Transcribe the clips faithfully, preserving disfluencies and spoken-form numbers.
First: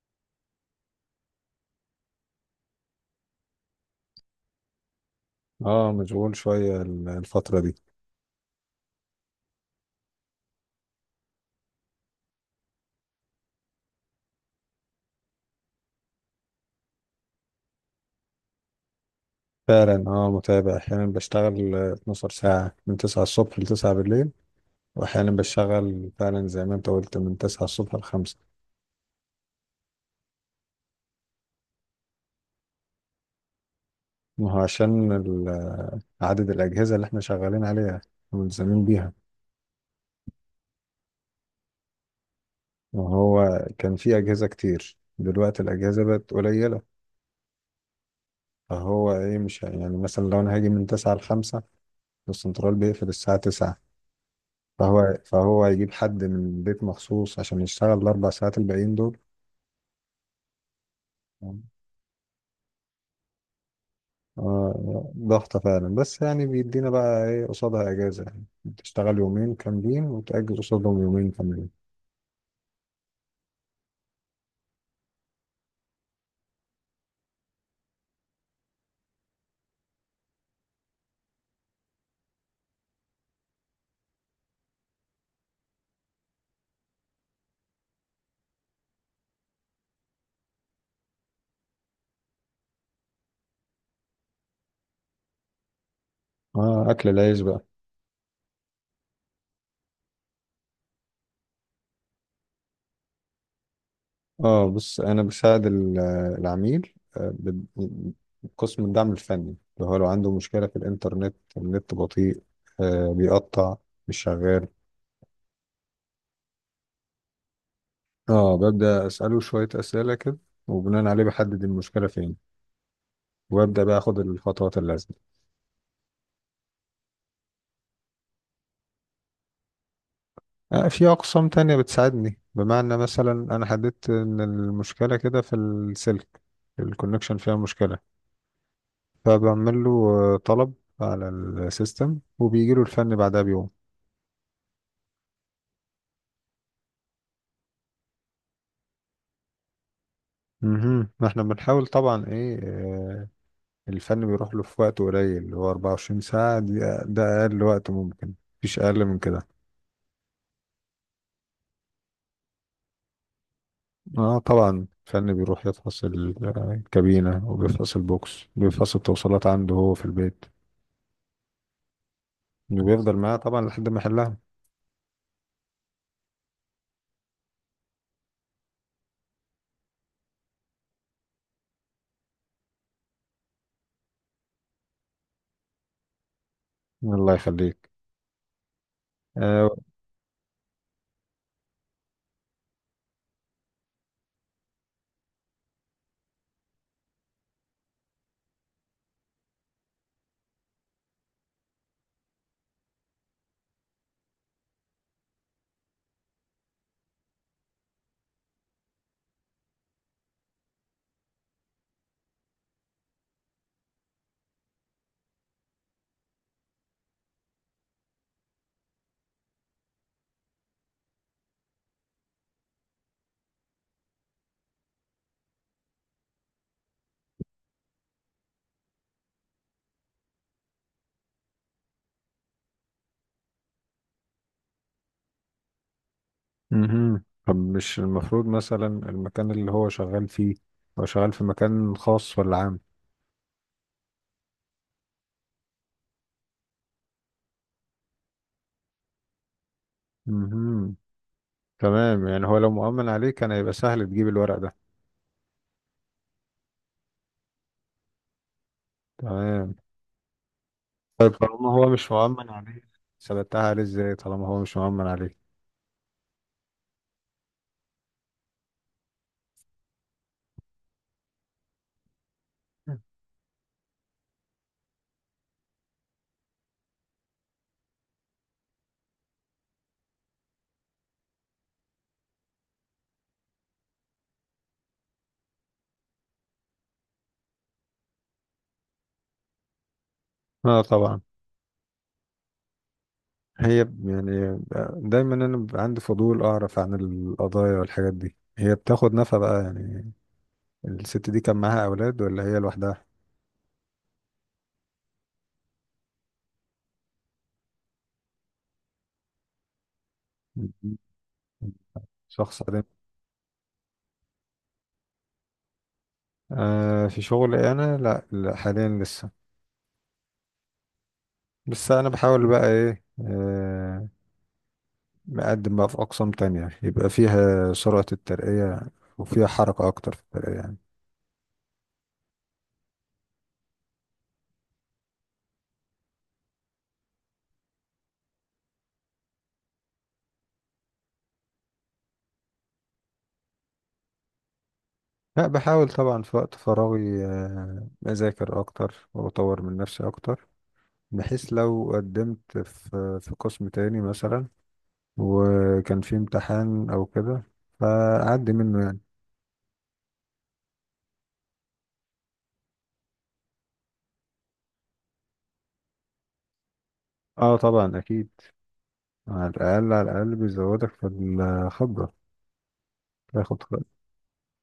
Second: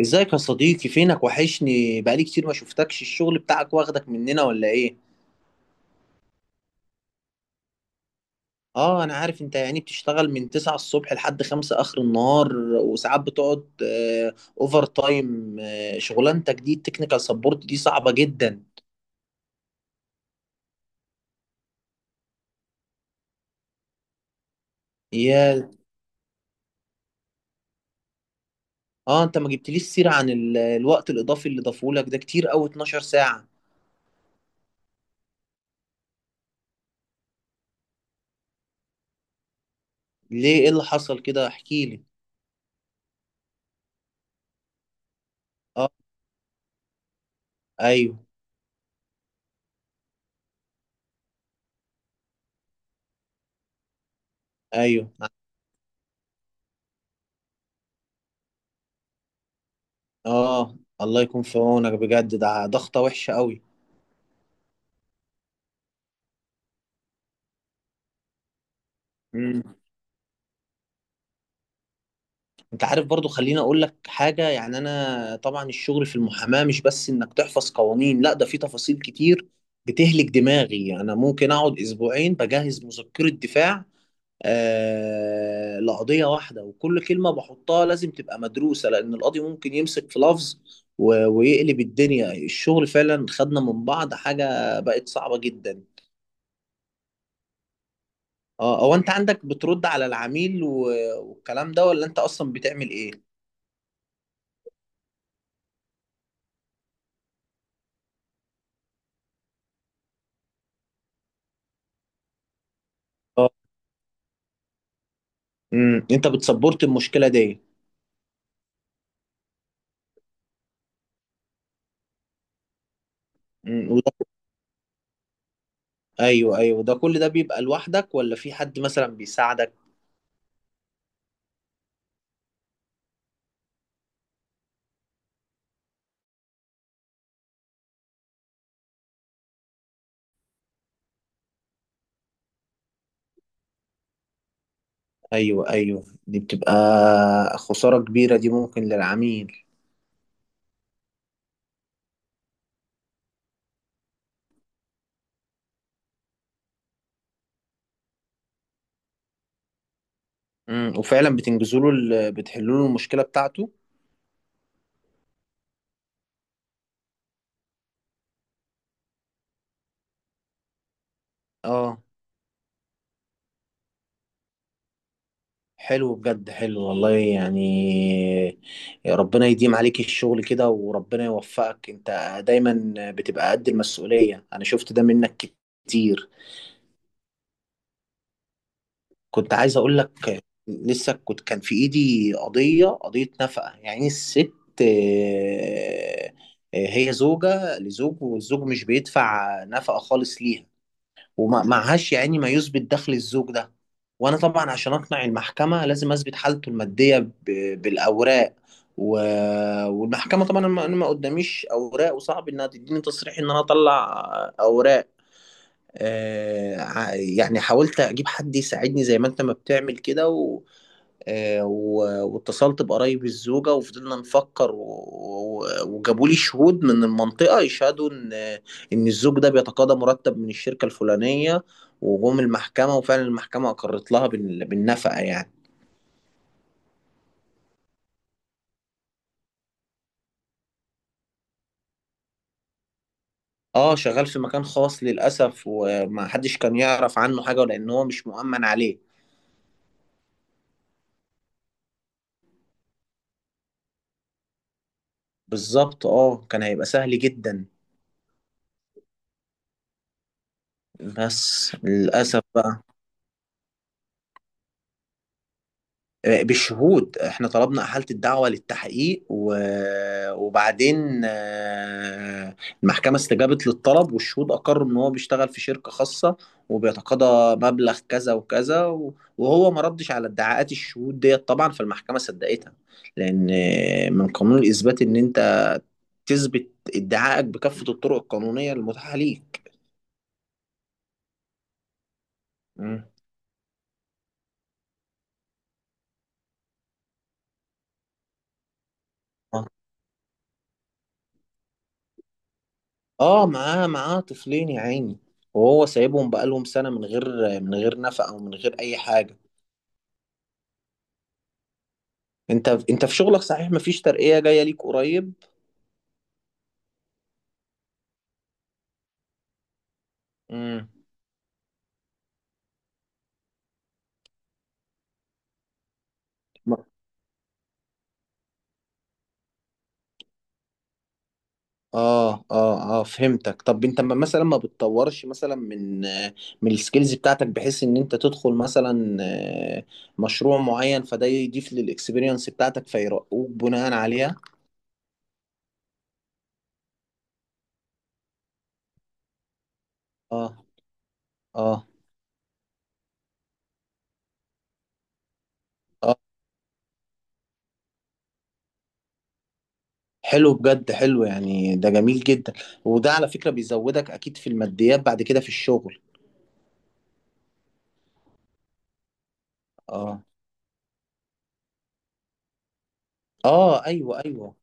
ازيك يا صديقي؟ فينك؟ وحشني، بقالي كتير ما شفتكش. الشغل بتاعك واخدك مننا ولا ايه؟ اه، مشغول شوية ال- الفترة دي. اه، انا عارف، انت يعني بتشتغل من تسعة الصبح لحد خمسة اخر النهار، وساعات بتقعد آه اوفر تايم. آه شغلانتك دي، التكنيكال سبورت دي صعبة جدا. فعلا، اه متابع. احيانا بشتغل آه، 12 ساعة، من 9 الصبح ل 9 بالليل. واحيانا يا. بشتغل فعلا زي ما انت قلت، من 9 الصبح ل الخامسة. اه، انت ما جبتليش سيرة عن ال- الوقت الاضافي اللي ضافولك ده، كتير قوي اتناشر ساعة. ما هو عشان ال- آه، عدد الأجهزة اللي احنا شغالين عليها وملزمين بيها. ليه؟ ايه اللي حصل كده؟ احكي لي. وهو كان في أجهزة كتير، دلوقتي اه. الأجهزة بقت قليلة. ايوه فهو ايه، مش ه- يعني مثلا لو انا هاجي من تسعة ل الخامسة، السنترال بيقفل الساعة تسعة. ايوه. فهو فهو هيجيب حد من البيت مخصوص عشان يشتغل الأربع ساعات الباقيين دول. اه، الله يكون في عونك، بجد ده ضغطة وحشة. آه، ضغطة فعلا، بس يعني بيدينا بقى ايه قصادها؟ اجازة يعني. تشتغل يومين قوي. كاملين وتأجز قصادهم يومين كاملين. انت عارف برضو، خليني اقول لك حاجة، يعني انا طبعا الشغل في المحاماة مش بس انك تحفظ قوانين، لا ده في تفاصيل كتير بتهلك دماغي. انا ممكن اقعد اسبوعين بجهز مذكرة دفاع آه لقضية واحدة، وكل كلمة بحطها لازم تبقى مدروسة لان القاضي ممكن يمسك في لفظ و- ويقلب الدنيا. الشغل فعلا خدنا من بعض، حاجة بقت صعبة جدا. اه، اكل العيش بقى. اه، هو انت عندك بترد على العميل و- والكلام ده، ولا انت اصلا بتعمل ايه؟ اه بص، انا بساعد ال- العميل، آه، ب- بقسم الدعم الفني. اللي هو لو عنده مشكلة في الانترنت، النت بطيء، آه بيقطع، مش شغال، امم انت بتسبورت المشكله دي؟ اه ببدأ اسأله شوية اسئلة كده، وبناء عليه بحدد المشكلة فين، وابدأ امم بقى وده. اخد الخطوات اللازمة. ايوه ايوه، ده كل ده بيبقى لوحدك ولا في حد مثلا بيساعدك؟ آه، في أقسام تانية بتساعدني. بمعنى مثلا أنا حددت إن المشكلة كده في السلك، الكونكشن فيها مشكلة، فبعمل له آه، طلب على السيستم، وبيجي له الفني بعدها بيوم. ايوه ايوه، دي بتبقى خساره كبيره دي ممكن للعميل. مهم. ما احنا بنحاول طبعا ايه، آه، الفن بيروح له في وقت قليل، اللي هو 24 ساعة دي. ده أقل وقت ممكن، مفيش أقل من كده. امم وفعلا بتنجزوا له ال- بتحلوا له المشكله بتاعته؟ اه طبعا، الفن بيروح يفحص ال- آه، الكابينة، وبيفحص البوكس، بيفحص التوصيلات عنده هو في البيت، اه، وبيفضل معاه طبعا لحد ما يحلها. حلو بجد، حلو والله يعني. يا ربنا يديم عليك الشغل كده، وربنا يوفقك. انت دايما بتبقى قد المسؤوليه، انا شفت ده منك كتير. الله يخليك. كنت آه. عايز اقول لك، لسه كنت كان في ايدي قضيه قضيه نفقه يعني. الست آه، آه، هي زوجه لزوج، والزوج مش بيدفع نفقه خالص ليها، ومعهاش يعني ما يثبت دخل الزوج ده. وانا طبعا عشان اقنع المحكمه لازم اثبت حالته الماديه ب- بالاوراق. و... والمحكمه طبعا، انا ما أنا ما قداميش اوراق، وصعب انها تديني تصريح ان انا اطلع اوراق. آه، ع- يعني حاولت اجيب حد يساعدني زي ما انت ما بتعمل كده، و... آه، و... واتصلت بقرايب الزوجة وفضلنا نفكر. و... و... وجابوا لي شهود من المنطقة يشهدوا ان ان الزوج ده بيتقاضى مرتب من الشركة الفلانية. وجم المحكمة، وفعلا المحكمة اقرت لها بال... بالنفقة يعني. مهم. طب مش المفروض مثلا المكان اللي هو شغال فيه، هو شغال في مكان خاص ولا عام؟ اه، شغال في مكان خاص للأسف، وما حدش كان يعرف عنه حاجة لأن هو مش مؤمن عليه. مهم. تمام. يعني هو لو مؤمن عليه كان هيبقى سهل تجيب الورق ده. بالظبط، اه كان هيبقى سهل جدا، تمام. طيب طالما بس هو مش للأسف مؤمن عليه، بقى. ثبتها عليه ازاي طالما هو مش مؤمن عليه؟ آه، بالشهود، احنا طلبنا احاله الدعوه للتحقيق و- وبعدين، آه، المحكمه استجابت للطلب، والشهود اقروا ان هو بيشتغل في شركه خاصه وبيتقاضى مبلغ كذا وكذا، و- وهو ما ردش على ادعاءات الشهود ديت طبعا، فالمحكمه صدقتها. لان آه، من قانون الاثبات ان انت تثبت ادعائك بكافه الطرق القانونيه المتاحه ليك. اه طبعا. مم. هي ب- يعني دايما انا بيبقى عندي فضول اعرف عن القضايا والحاجات دي. هي بتاخد نفقة بقى يعني؟ الست دي كان معاها اولاد ولا هي لوحدها؟ اه، معاه معاه طفلين يا عيني، وهو سايبهم بقالهم سنة من غير من غير نفقة، او من غير اي حاجة. مهم. شخص. انت انت في شغلك، صحيح مفيش ترقية جاية ليك قريب؟ آه في شغل انا، لا, لا حاليا لسه. امم بس انا بحاول بقى ايه، آه مقدم بقى في اقسام تانية م- يبقى فيها سرعة الترقية، وفيها حركة اكتر في الترقية يعني. اه اه اه، فهمتك. طب انت ما- مثلا ما بتطورش مثلا من آه، من السكيلز بتاعتك، بحيث ان انت تدخل مثلا آه، مشروع معين، فده يضيف للاكسبيرينس بتاعتك فيرقوك بناء عليها؟ لا، بحاول طبعا في وقت فراغي آه اذاكر اكتر واطور من نفسي اكتر. اه بحيث اه. لو قدمت في في قسم تاني مثلا، وكان آه. فيه امتحان او كده، فاعدي منه يعني. حلو بجد حلو، يعني ده جميل جدا. وده على فكرة بيزودك اكيد في الماديات بعد كده في الشغل. اه طبعا اكيد. على الاقل، على اه الاقل بيزودك في الخبرة. تاخد. اه. ايوه ايوه،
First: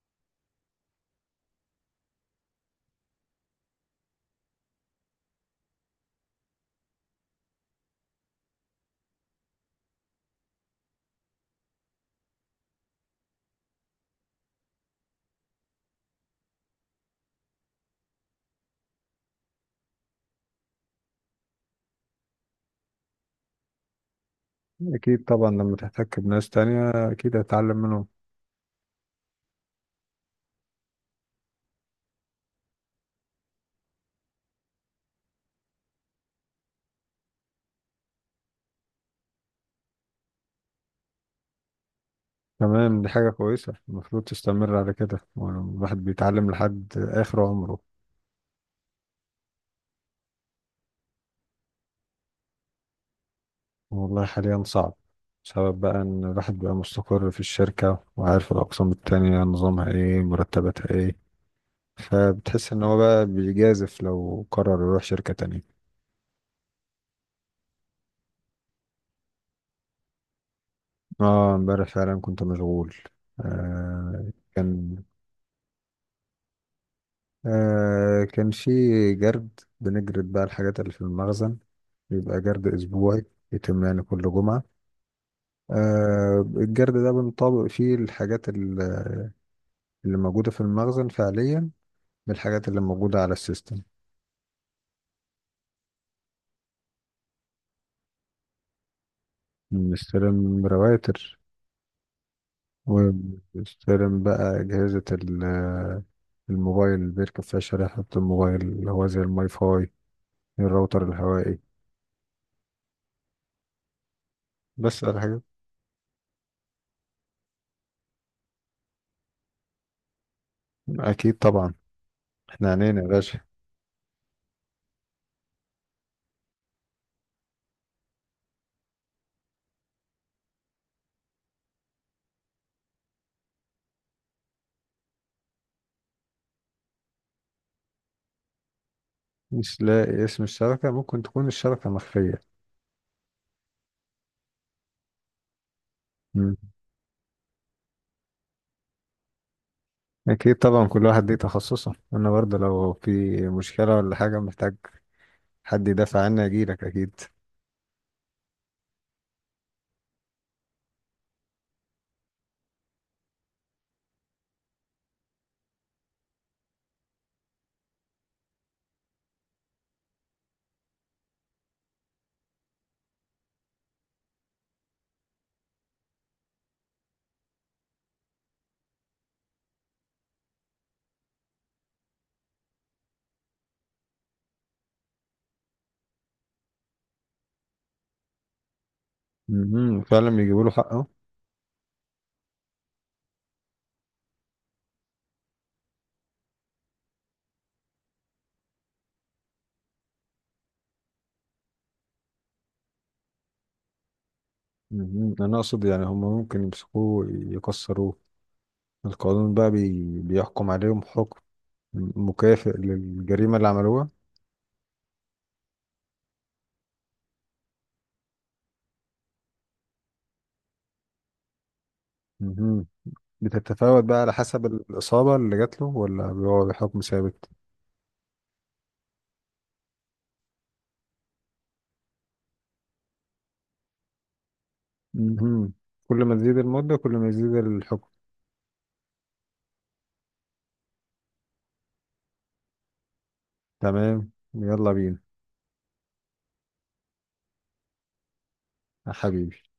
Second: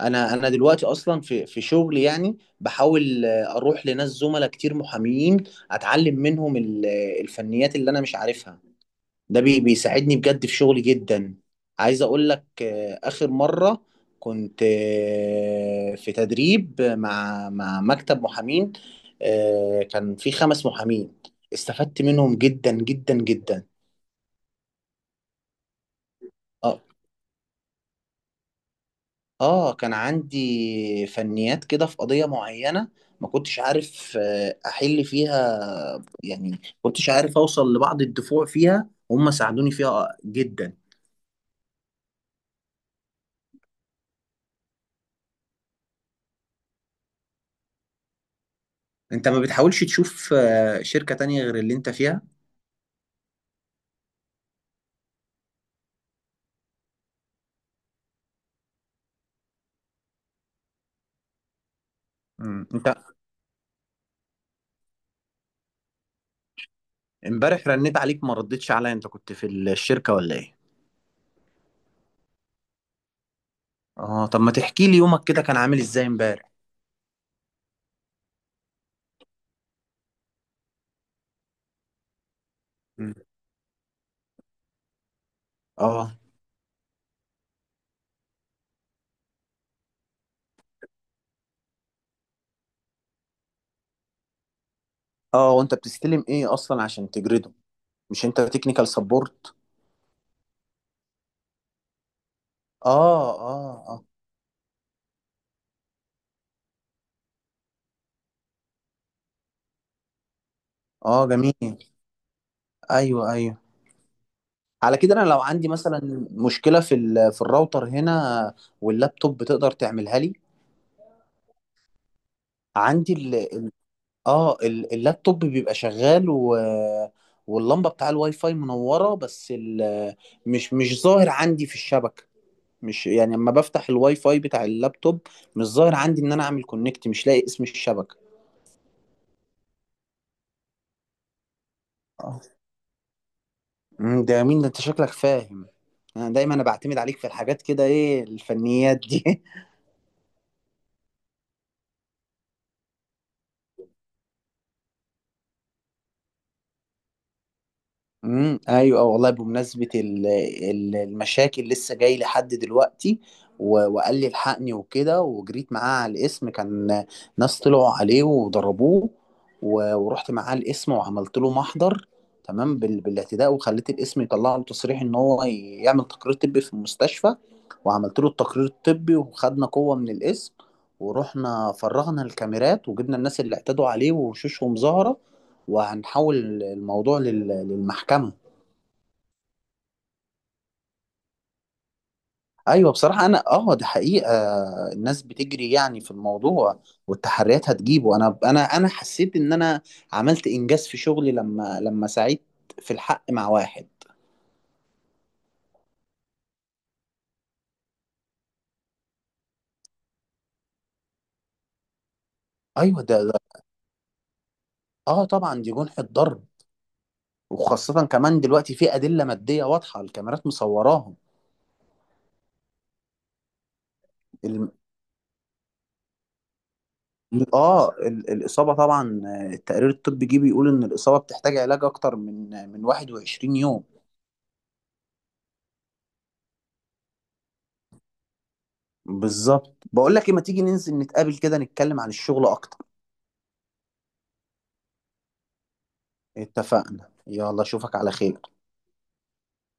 انا انا دلوقتي اصلا في في شغلي، يعني بحاول آه، اروح لناس زملاء كتير محامين اتعلم منهم ال- الفنيات اللي انا مش عارفها. ده بي بيساعدني بجد في شغلي جدا. عايز اقول لك، آه، اخر مرة كنت آه، في تدريب مع مع مكتب محامين. آه، كان في خمس محامين استفدت منهم جدا جدا جدا. أكيد طبعا لما تحتك بناس اه تانية أكيد هتتعلم منهم. اه، كان عندي فنيات كده في قضية معينة ما كنتش عارف آه، احل فيها، يعني ما كنتش عارف اوصل لبعض الدفوع فيها. هم ساعدوني فيها جدا. تمام، دي حاجة كويسة. المفروض تستمر على كده، يعني الواحد بيتعلم لحد آخر عمره. انت ما بتحاولش تشوف آه، شركة تانية غير اللي انت فيها؟ والله حاليا صعب. بسبب بقى إن الواحد بقى مستقر في الشركة، وعارف الأقسام التانية نظامها إيه، مرتباتها إيه. مم. فبتحس إن انت هو بقى بيجازف لو قرر يروح شركة تانية. امبارح رنيت عليك ما ردتش عليا، انت كنت في الشركة ولا ايه؟ آه إمبارح فعلا كنت مشغول. اه، آه طب ما تحكي كان لي يومك كده كان عامل ازاي امبارح؟ آه كان في جرد. بنجرد بقى الحاجات اللي في المخزن. بيبقى جرد مم. أسبوعي، يتم يعني كل جمعة. اه آه الجرد ده بنطابق فيه الحاجات ال- اللي موجودة في المخزن فعليا، بالحاجات اللي موجودة على السيستم. اه. وانت بتستلم ايه اصلا عشان تجرده؟ مش انت تكنيكال سبورت؟ بنستلم رواتر، اه اه اه. وبنستلم بقى أجهزة ال- الموبايل اللي بيركب فيها شريحة، الموبايل اللي هو زي الماي فاي، الراوتر اه الهوائي. جميل. ايوه ايوه، على بس كده انا لو الحاجات. عندي مثلا مشكلة في ال- في الراوتر هنا واللابتوب، بتقدر تعملها لي؟ أكيد طبعا، احنا عنينا يا عندي، باشا. اه ال- اللابتوب بيبقى شغال و... واللمبه بتاع الواي فاي منوره، بس ال... مش مش ظاهر عندي في الشبكه. مش يعني لما بفتح الواي فاي بتاع اللابتوب، مش ظاهر عندي ان انا اعمل كونكت، مش لاقي اسم الشبكه. مش لاقي اسم الشبكة؟ ممكن تكون الشبكة مخفية. اه. أمم، ده يا مين، ده انت شكلك فاهم. انا دايما مم. انا بعتمد عليك في الحاجات كده. ايه الفنيات دي؟ أكيد طبعا، كل واحد ليه تخصصه. أنا برضه لو في مشكلة ولا حاجة، محتاج حد يدافع عني أجيلك أكيد. امم ايوه والله. بمناسبه ال- ال- المشاكل، لسه جاي لي حد دلوقتي و- وقال لي الحقني وكده، وجريت معاه على الاسم. كان ناس طلعوا عليه وضربوه، و- ورحت معاه الاسم وعملت له محضر تمام بال- بالاعتداء، وخليت الاسم يطلع له تصريح ان هو يعمل تقرير طبي في المستشفى، وعملت له التقرير الطبي وخدنا قوه من الاسم، ورحنا فرغنا الكاميرات وجبنا الناس اللي اعتدوا عليه وشوشهم ظاهره، وهنحول الموضوع لل- للمحكمه. مم. فعلا بيجيبوا له حقه. ايوه بصراحه، انا اه دي حقيقه، الناس بتجري يعني في الموضوع، والتحريات هتجيبه. انا انا انا حسيت ان انا عملت انجاز في شغلي لما لما ساعدت في الحق مع واحد. مم. أنا أقصد يعني هم ممكن يمسكوه يكسروه. القانون بقى بي... بيحكم عليهم حكم مكافئ ايوه ده, ده، للجريمة اللي عملوها. اه طبعا دي جنحة ضرب، وخاصه كمان دلوقتي في ادله ماديه واضحه، الكاميرات مصوراهم. مم. بتتفاوت بقى على حسب ال... الإصابة اللي جات له، ولا بيقعد حكم ثابت؟ اه ال... الاصابه طبعا، آه، التقرير الطبي جه بيقول ان الاصابه بتحتاج علاج اكتر من آه، من واحد وعشرين يوم. مم. كل ما تزيد المدة كل ما يزيد الحكم. بالظبط. بقول لك ايه، ما تيجي ننزل نتقابل كده، نتكلم عن الشغل اكتر. تمام، يلا بينا. اتفقنا. يلا اشوفك على خير. يا حبيبي.